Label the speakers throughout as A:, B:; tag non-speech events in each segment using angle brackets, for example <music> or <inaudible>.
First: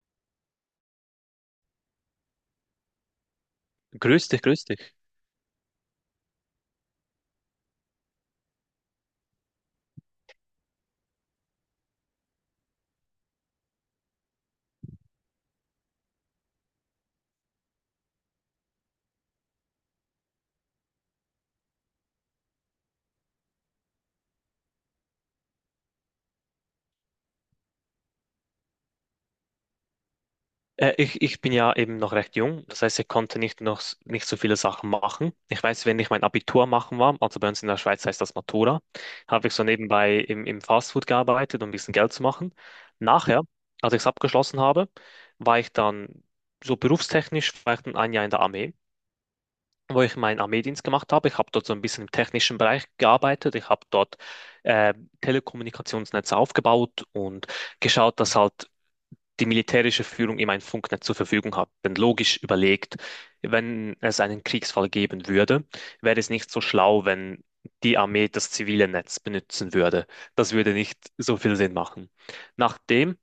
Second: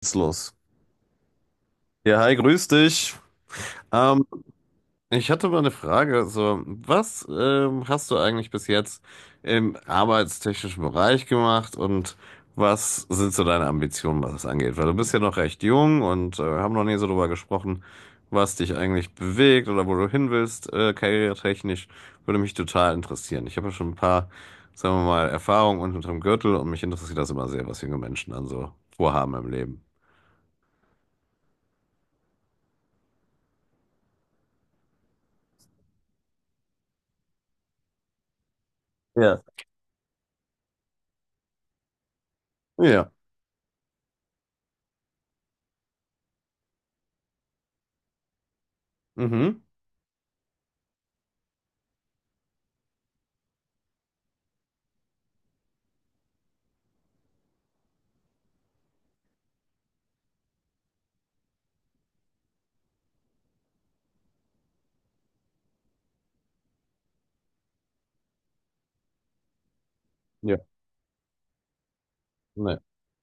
A: Geht's los. Ja, hi, grüß dich. Ähm,
B: Grüß dich, grüß dich.
A: ich hatte mal eine Frage. So, was hast du eigentlich bis jetzt im arbeitstechnischen Bereich gemacht und was sind so deine Ambitionen, was das angeht? Weil du bist ja noch recht jung und haben noch nie so drüber gesprochen, was dich eigentlich bewegt oder wo du hin willst, karrieretechnisch. Würde mich total interessieren. Ich habe ja schon ein paar, sagen wir mal, Erfahrungen unterm Gürtel und mich interessiert das immer sehr, was junge Menschen dann so vorhaben im Leben.
B: Ich bin ja eben noch recht jung, das heißt, ich konnte nicht noch s- nicht so viele Sachen machen. Ich weiß, wenn ich mein Abitur machen war, also bei uns in der Schweiz heißt das Matura,
A: Ja.
B: habe ich so nebenbei im Fastfood gearbeitet, um ein bisschen Geld zu machen.
A: Ja.
B: Nachher, als ich es abgeschlossen habe, war ich dann war ich dann ein Jahr in der Armee,
A: Mhm.
B: wo ich meinen Armeedienst gemacht habe. Ich habe dort so ein bisschen im technischen Bereich gearbeitet. Ich habe dort äh, Telekommunikationsnetze aufgebaut und geschaut, dass halt die militärische Führung ihm ein Funknetz zur Verfügung hat. Denn logisch überlegt, wenn es einen Kriegsfall geben würde, wäre es nicht so schlau, wenn die Armee das zivile Netz benutzen würde. Das würde nicht so viel Sinn machen.
A: Nee.
B: Nachdem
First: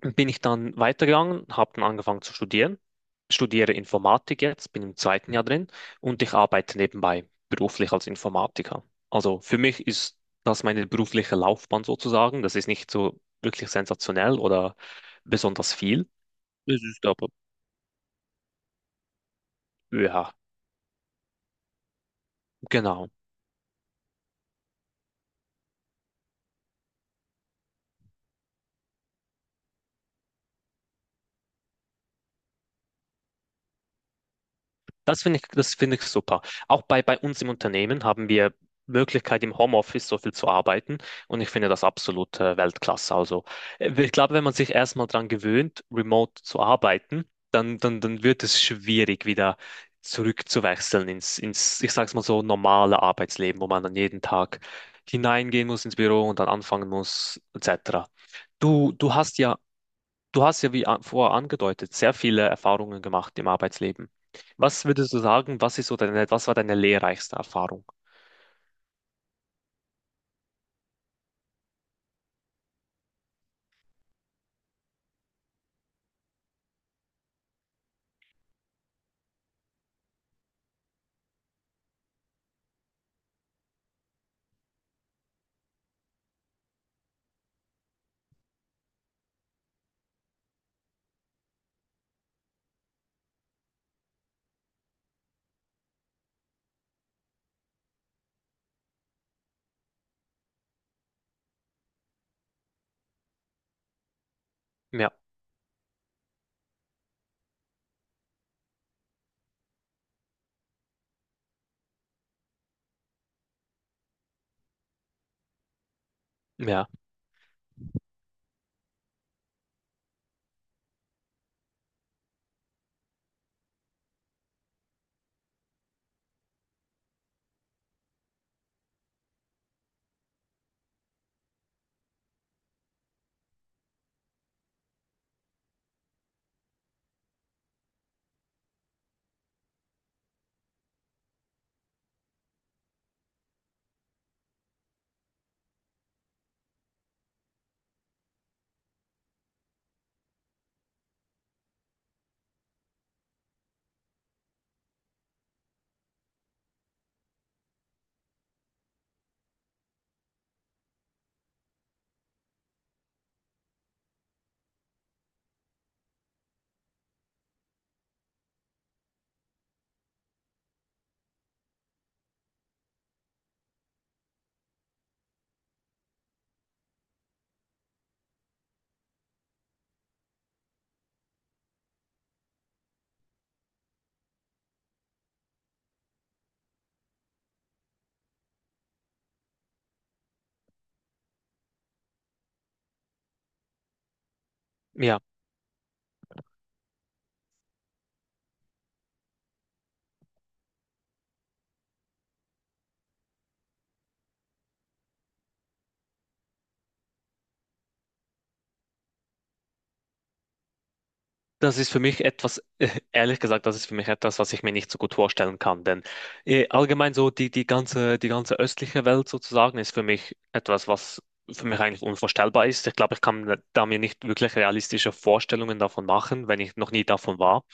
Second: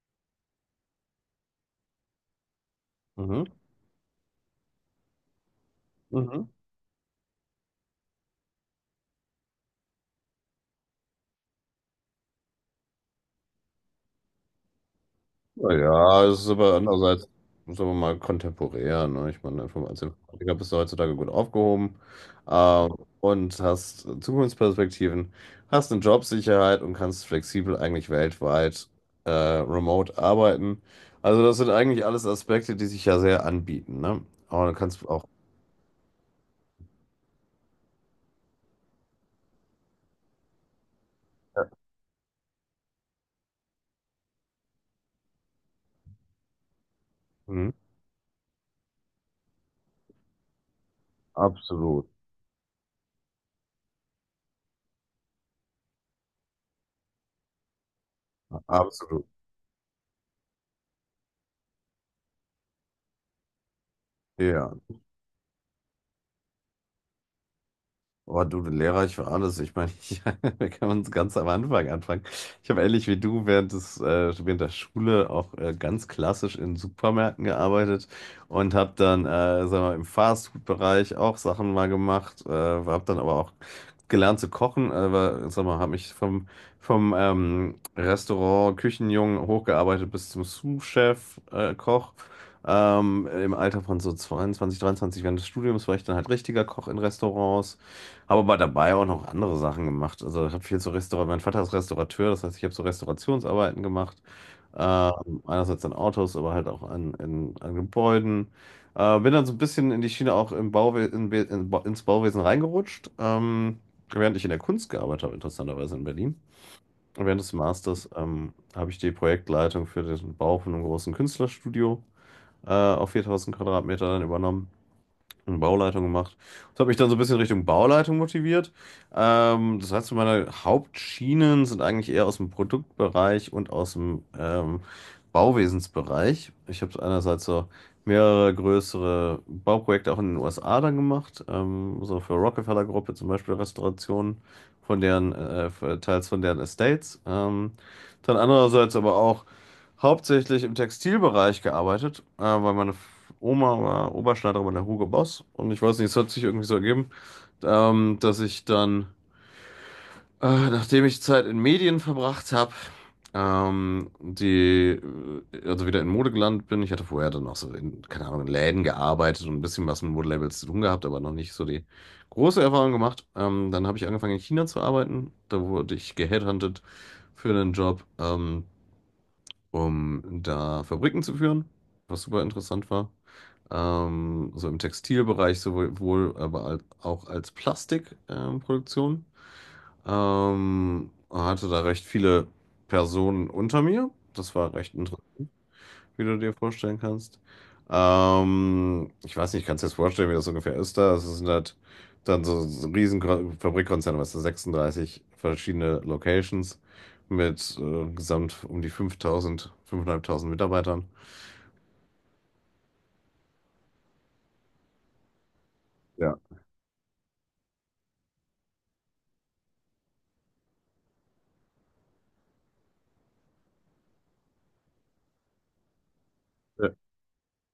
B: bin ich dann weitergegangen, habe dann angefangen zu studieren,
A: Mhm.
B: studiere Informatik jetzt, bin im zweiten Jahr drin und ich
A: Mhm.
B: arbeite nebenbei beruflich als Informatiker. Also für mich ist das meine berufliche Laufbahn sozusagen. Das ist nicht so wirklich sensationell oder besonders
A: Na
B: viel.
A: ja, es ist aber
B: Es ist
A: andererseits,
B: aber,
A: sagen wir mal, kontemporär. Ne? Ich meine, als
B: ja,
A: Informatiker bist du heutzutage gut aufgehoben, ähm,
B: genau.
A: und hast Zukunftsperspektiven, hast eine Jobsicherheit und kannst flexibel eigentlich weltweit remote arbeiten. Also das sind eigentlich alles Aspekte, die sich ja sehr anbieten. Ne? Aber du kannst
B: Das
A: auch,
B: finde ich, das finde ich super. Auch bei uns im Unternehmen haben wir Möglichkeit, im Homeoffice so viel zu arbeiten. Und ich finde das absolut Weltklasse. Also, ich glaube, wenn man sich erstmal daran gewöhnt, remote zu arbeiten,
A: mhm.
B: dann wird es schwierig, wieder zurückzuwechseln ins, ich
A: Absolut,
B: sag's mal so, normale Arbeitsleben, wo man dann jeden Tag hineingehen muss ins Büro und dann anfangen muss, etc. Du, du
A: absolut.
B: hast ja Du hast ja, wie vorher angedeutet, sehr viele Erfahrungen gemacht im Arbeitsleben.
A: Ja,
B: Was würdest du sagen, was ist so deine, was war deine lehrreichste Erfahrung?
A: oh, du Lehrer, ich war alles. Ich meine, <laughs> wir können uns ganz am Anfang anfangen. Ich habe ähnlich wie du während der Schule auch ganz klassisch in Supermärkten gearbeitet und habe dann, sagen wir, im Fastfood-Bereich auch Sachen mal gemacht, habe dann aber auch gelernt zu kochen, aber sag mal, habe mich vom, vom Restaurant Küchenjungen hochgearbeitet bis zum Sous-Chef, Koch. Im Alter von so 22, 23 während des Studiums war ich dann halt richtiger Koch in Restaurants. Habe aber dabei auch noch andere Sachen gemacht. Also ich habe viel zu Restaurant. Mein Vater ist Restaurateur, das heißt, ich habe so Restaurationsarbeiten gemacht.
B: Ja,
A: Einerseits an Autos, aber halt auch an Gebäuden. Bin dann so ein bisschen in die Schiene auch im Bauwe in, Be- in, Ba- ins Bauwesen reingerutscht, während ich in der Kunst gearbeitet habe, interessanterweise in Berlin.
B: ja,
A: Und während des Masters habe ich die Projektleitung für den Bau von einem großen Künstlerstudio auf 4000 Quadratmeter dann übernommen und Bauleitung gemacht. Das hat mich dann so ein bisschen Richtung Bauleitung motiviert. Das heißt, meine Hauptschienen sind eigentlich eher aus dem Produktbereich und aus dem Bauwesensbereich. Ich habe einerseits so mehrere größere Bauprojekte auch in den USA dann gemacht, so für Rockefeller Gruppe zum Beispiel Restaurationen von deren, teils von deren Estates. Dann andererseits aber auch hauptsächlich im Textilbereich gearbeitet, weil meine Oma war Oberschneiderin bei der Hugo Boss und ich weiß nicht, es hat sich irgendwie so ergeben, dass ich dann, nachdem ich Zeit in Medien verbracht habe, ähm, die, also wieder in Mode gelandet bin. Ich hatte vorher dann auch so keine Ahnung, in Läden gearbeitet und ein bisschen was mit Modelabels zu tun gehabt, aber noch nicht so die große Erfahrung gemacht. Dann habe ich angefangen in China zu arbeiten. Da wurde ich geheadhuntet für einen Job. Um da Fabriken zu führen, was super interessant war. So im Textilbereich sowohl, aber auch als Plastikproduktion. Hatte da recht viele Personen unter mir. Das war recht
B: ja.
A: interessant, wie du dir vorstellen kannst. Ich weiß nicht, kannst du dir das vorstellen, wie das ungefähr ist da? Das sind halt dann so ein riesen Fabrikkonzern, was da 36 verschiedene Locations mit gesamt um die 5000, 5.500 Mitarbeitern.
B: Das ist für mich etwas, ehrlich gesagt, das ist für mich etwas, was ich mir nicht so gut vorstellen kann. Denn
A: Ja,
B: allgemein so die ganze östliche Welt sozusagen ist für mich etwas, was für mich eigentlich unvorstellbar ist. Ich glaube, ich kann da mir nicht wirklich realistische Vorstellungen davon machen, wenn ich
A: ja,
B: noch nie davon war.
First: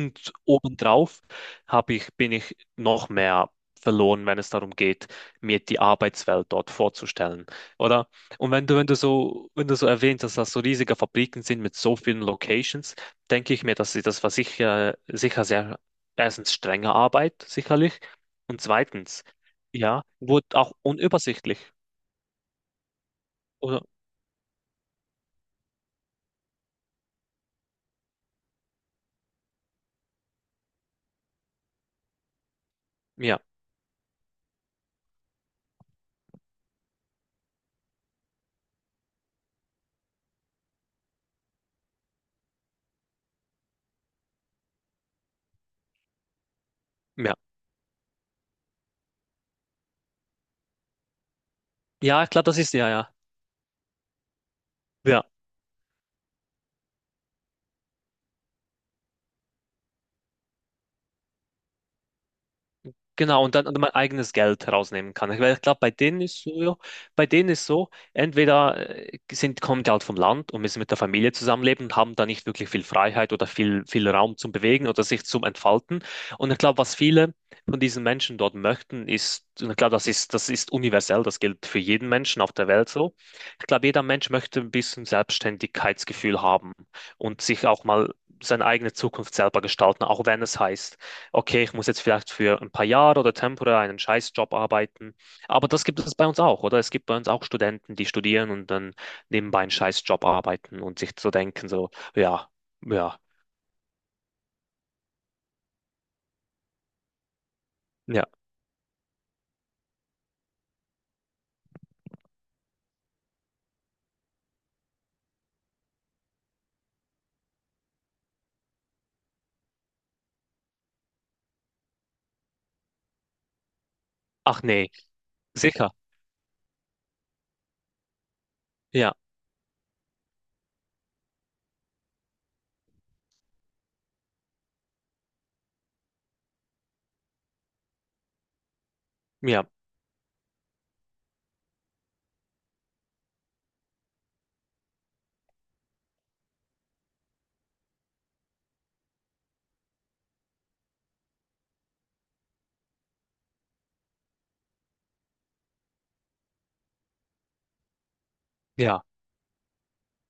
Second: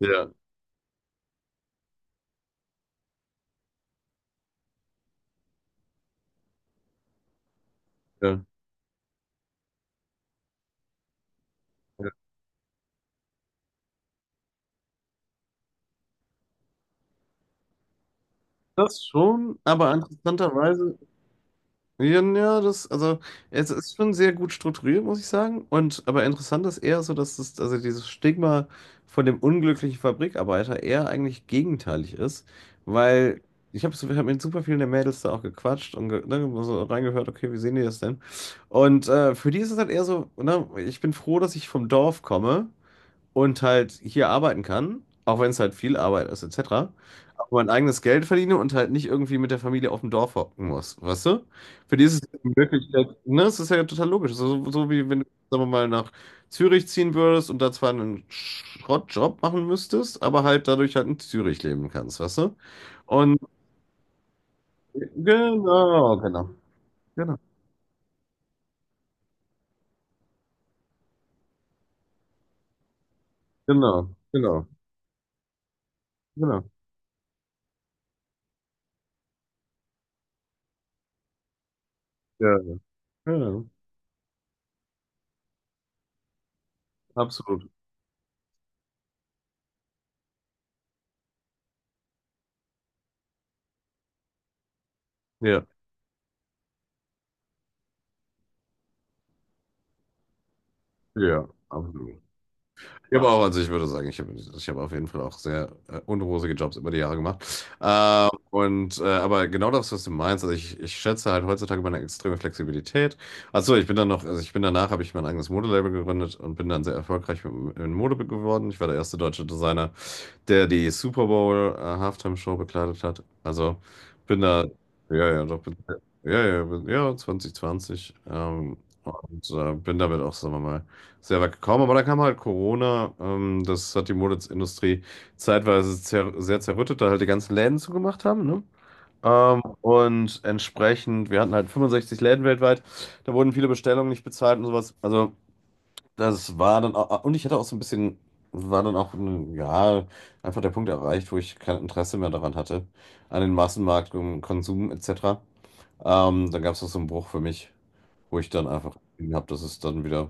A: ja.
B: obendrauf bin ich noch mehr verloren, wenn es darum geht, mir die Arbeitswelt dort vorzustellen. Oder?
A: Ja.
B: Und wenn du so erwähnt hast, dass das so riesige Fabriken sind mit so
A: Ja.
B: vielen Locations, denke ich mir, dass sie das war sicher, sicher sehr, erstens strenge Arbeit, sicherlich. Und
A: Das
B: zweitens,
A: schon, aber
B: ja, wurde auch
A: interessanterweise,
B: unübersichtlich.
A: ja, ja, also, es
B: Oder,
A: ist schon sehr gut strukturiert, muss ich sagen. Und, aber interessant ist eher so, dass das, also dieses Stigma von dem unglücklichen Fabrikarbeiter eher eigentlich gegenteilig ist,
B: ja,
A: weil ich hab mit super vielen der Mädels da auch gequatscht und ne, so reingehört, okay, wie sehen die das denn? Und für die ist es halt eher so, ne, ich bin froh, dass ich vom Dorf komme und halt hier arbeiten kann, auch wenn es halt viel Arbeit ist, etc.
B: ja.
A: Aber mein eigenes Geld verdiene und halt nicht irgendwie mit der Familie auf dem Dorf hocken muss, weißt du? Für die ist es
B: Ja,
A: ja
B: klar, das ist,
A: wirklich,
B: ja, ja.
A: ne, es ist ja total logisch. So wie wenn
B: Ja.
A: du, sagen wir mal, nach Zürich ziehen würdest und da zwar einen Schrottjob machen müsstest, aber halt dadurch halt in Zürich leben kannst, weißt du? Und
B: Genau, und dann mein eigenes Geld herausnehmen kann. Weil ich glaube, bei
A: genau,
B: denen ist so,
A: genau,
B: ja, bei
A: genau,
B: denen ist so, entweder kommen die halt vom Land und müssen mit der Familie zusammenleben und haben da nicht wirklich viel Freiheit oder viel
A: genau,
B: Raum zum
A: genau,
B: Bewegen oder sich zum Entfalten. Und ich
A: genau,
B: glaube, was viele von diesen Menschen dort möchten, ist, und ich glaube, das ist universell, das gilt für jeden Menschen
A: ja,
B: auf der Welt so.
A: ja, ja,
B: Ich glaube, jeder Mensch möchte ein bisschen Selbstständigkeitsgefühl haben und sich
A: absolut,
B: auch mal seine eigene Zukunft selber gestalten, auch wenn es heißt, okay, ich muss jetzt vielleicht für ein paar Jahre oder temporär einen Scheißjob arbeiten.
A: ja,
B: Aber das gibt es bei uns auch, oder? Es gibt bei uns auch Studenten, die studieren und dann nebenbei einen Scheißjob arbeiten und sich so
A: ja,
B: denken, so,
A: absolut.
B: ja,
A: Ich
B: ja,
A: habe auch, also ich würde sagen, ich hab auf jeden Fall auch sehr unrosige Jobs über die Jahre gemacht.
B: ja.
A: Und aber genau das, was du meinst, also ich schätze halt heutzutage meine extreme Flexibilität. Achso, ich bin dann noch, also ich bin danach, habe ich mein eigenes Modelabel gegründet und bin dann sehr erfolgreich in Mode geworden. Ich war der erste deutsche Designer, der die Super Bowl Halftime Show bekleidet hat. Also bin
B: Ach
A: da,
B: nee,
A: ja, ja, doch,
B: sicher.
A: ja, ja, ja, 2020. Ähm,
B: Ja,
A: und äh, bin damit auch, sagen wir mal, sehr weit gekommen. Aber da kam halt Corona. Das hat die Modeindustrie zeitweise zer sehr zerrüttet, da halt die ganzen Läden zugemacht haben, ne?
B: ja,
A: Und entsprechend, wir hatten halt 65 Läden weltweit. Da wurden viele Bestellungen nicht bezahlt und sowas. Also das war dann auch, und ich hatte auch so ein bisschen, war dann auch, ja, einfach der Punkt erreicht, wo ich kein Interesse mehr daran hatte, an den Massenmarkt, um Konsum etc. Dann gab es auch so einen Bruch für mich, wo ich dann einfach
B: ja,
A: habe, dass es dann wieder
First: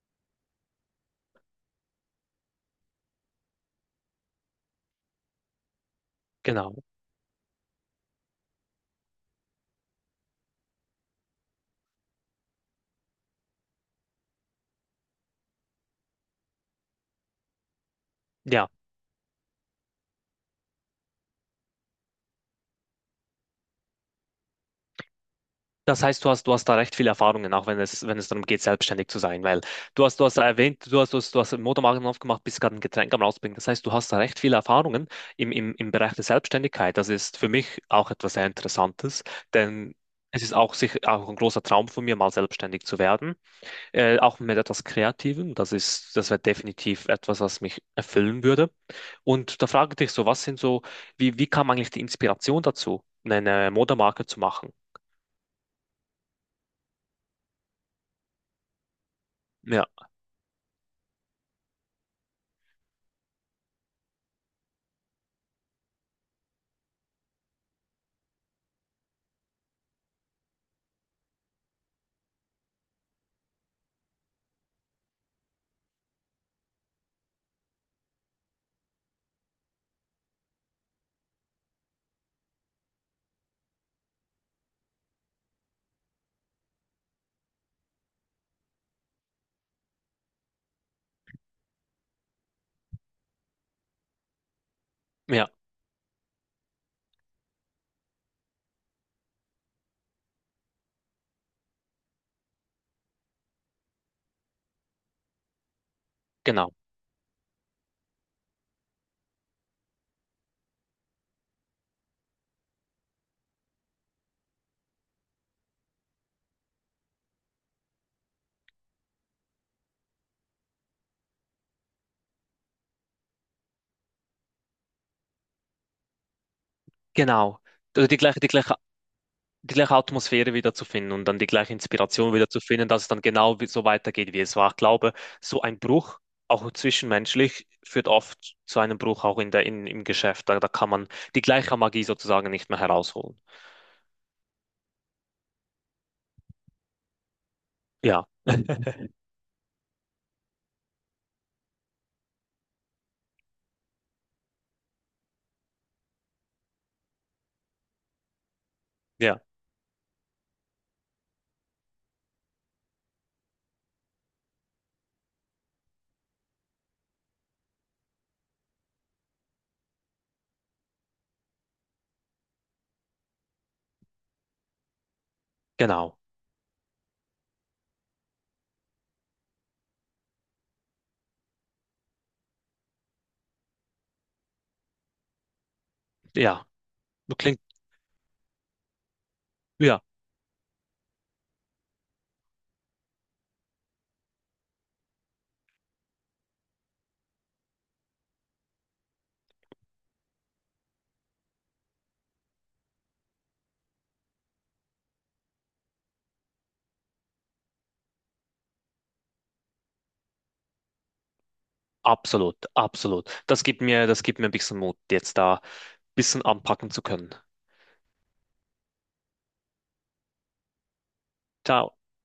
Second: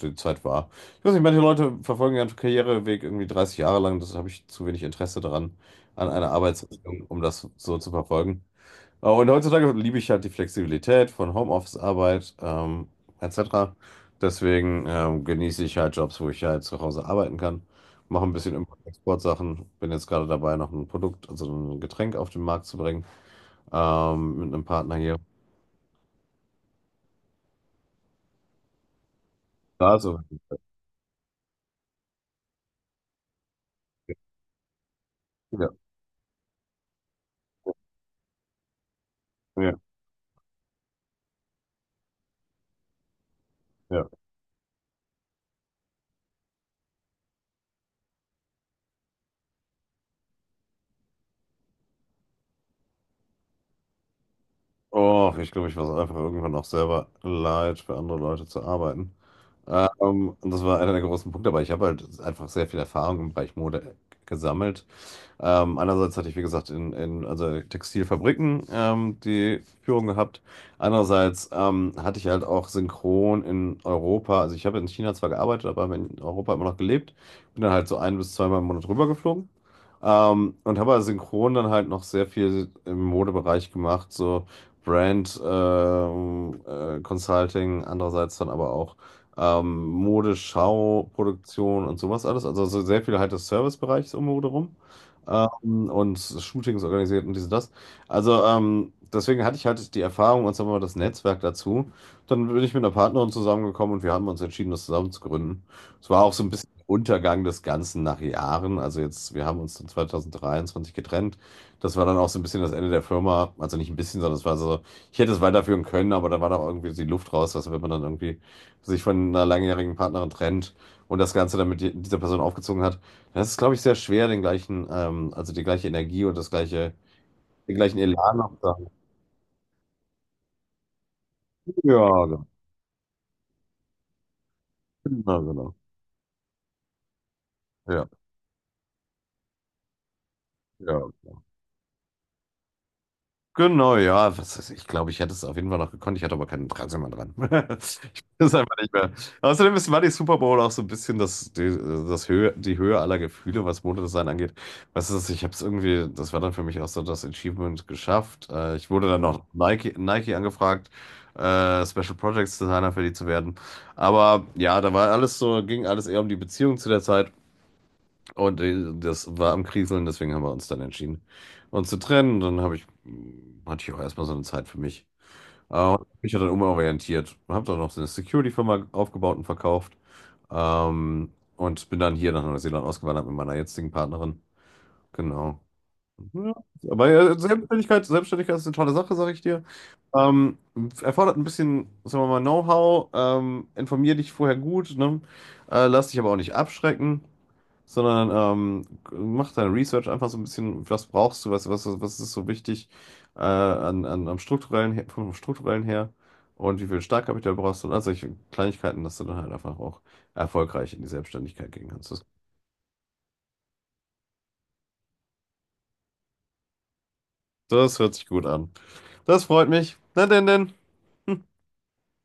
A: die Zeit war. Ich weiß nicht, manche Leute verfolgen ihren Karriereweg irgendwie 30 Jahre lang, das habe ich zu wenig Interesse daran, an einer
B: genau.
A: Arbeitsrichtung, um das so zu verfolgen. Und heutzutage liebe ich halt die Flexibilität von Homeoffice-Arbeit, etc. Deswegen genieße ich halt Jobs, wo ich halt zu Hause arbeiten kann. Mache ein bisschen
B: Ja.
A: Import- und Exportsachen. Bin jetzt gerade dabei, noch ein Produkt, also ein Getränk auf den Markt zu bringen, mit einem Partner hier.
B: Das heißt, du hast da recht viele Erfahrungen, auch wenn es, wenn es darum geht, selbstständig zu sein, weil
A: Also,
B: du hast erwähnt, du hast, du hast, du hast einen Motormarken aufgemacht, bist gerade ein Getränk am rausbringen. Das heißt, du hast da recht viele Erfahrungen im,
A: ja,
B: im, im Bereich der Selbstständigkeit. Das ist für mich auch etwas sehr Interessantes,
A: ja,
B: denn es ist auch sicher auch ein großer Traum von mir, mal selbstständig zu werden,
A: ja.
B: auch mit etwas Kreativem. Das wäre definitiv etwas, was mich erfüllen würde. Und da frage ich dich so, was sind so, wie kam eigentlich die Inspiration dazu, eine Modemarke zu machen?
A: Oh, ich glaube, ich war es einfach irgendwann auch selber leid, für andere Leute zu arbeiten.
B: Ja.
A: Und das war einer der großen Punkte, aber ich habe halt einfach sehr viel Erfahrung im Bereich Mode gesammelt. Andererseits hatte ich, wie gesagt, in also Textilfabriken die Führung gehabt. Andererseits hatte ich halt auch synchron in Europa, also ich habe in China zwar gearbeitet, aber habe in Europa immer noch gelebt. Bin dann halt so ein bis zweimal im Monat rübergeflogen. Und habe also synchron dann halt noch sehr viel im Modebereich gemacht, so Brand Consulting, andererseits dann aber auch Modeschau, Produktion und sowas alles. Also so sehr viel halt des Servicebereichs um Mode rum,
B: Ja.
A: und Shootings organisiert und dies und das. Also deswegen hatte ich halt die Erfahrung und sagen wir mal das Netzwerk dazu. Dann bin ich mit einer Partnerin zusammengekommen und wir haben uns entschieden, das zusammen zu gründen. Es war auch so ein bisschen
B: Genau,
A: Untergang des Ganzen nach Jahren. Also jetzt, wir haben uns dann 2023 getrennt. Das war dann auch so ein bisschen das Ende der Firma. Also nicht ein bisschen, sondern es war so, ich hätte es weiterführen können, aber da war doch irgendwie die Luft raus, was, wenn man dann irgendwie sich von einer langjährigen Partnerin trennt und das Ganze dann mit dieser Person aufgezogen hat. Das ist glaube ich, sehr schwer, also die gleiche Energie und
B: genau.
A: den gleichen
B: Also
A: Elan noch zu haben.
B: die gleiche Atmosphäre wieder zu finden und dann die
A: Ja,
B: gleiche Inspiration
A: genau.
B: wieder zu finden, dass es dann genau so weitergeht, wie es war. Ich glaube,
A: Ja,
B: so
A: genau.
B: ein Bruch, auch zwischenmenschlich, führt
A: Ja,
B: oft zu einem Bruch auch im Geschäft. Da kann
A: ja.
B: man die gleiche Magie sozusagen nicht mehr herausholen.
A: Genau, ja, was weiß ich glaube, ich hätte es auf jeden Fall noch gekonnt. Ich hatte aber kein Interesse mehr dran. <laughs>
B: Ja,
A: Ich bin es einfach nicht mehr. Außerdem war die Super Bowl auch so ein bisschen das, die Höhe aller Gefühle, was Modedesign angeht. Weißt du, ich habe es irgendwie, das war dann für mich auch so das Achievement geschafft. Ich wurde dann
B: ja,
A: noch Nike angefragt, Special Projects Designer für die zu werden. Aber ja, da war alles so, ging alles eher um die Beziehung zu der Zeit. Und das war am Kriseln, deswegen haben wir uns dann entschieden, uns zu trennen. Dann hatte ich auch erstmal so eine Zeit für mich. Äh,
B: genau.
A: ich habe dann umorientiert, habe dann noch so eine Security-Firma aufgebaut und verkauft. Ähm, und bin dann hier nach Neuseeland ausgewandert mit meiner jetzigen Partnerin. Genau. Ja,
B: Ja,
A: aber ja,
B: klingt,
A: Selbstständigkeit ist eine tolle Sache, sage ich dir.
B: ja,
A: Ähm, erfordert ein bisschen, sagen wir mal, Know-how. Informier dich vorher gut, ne? Lass dich aber auch nicht abschrecken, sondern ähm, mach deine Research einfach so ein bisschen, was brauchst du, was ist so wichtig, am strukturellen, vom strukturellen her und wie viel Startkapital brauchst du und all solche Kleinigkeiten, dass du dann halt einfach auch erfolgreich in die Selbstständigkeit gehen kannst. Das,
B: absolut, absolut. Das gibt mir ein bisschen Mut, jetzt da ein bisschen anpacken zu können.
A: das hört sich gut an. Das freut mich. Na denn, denn. <laughs>
B: Ciao.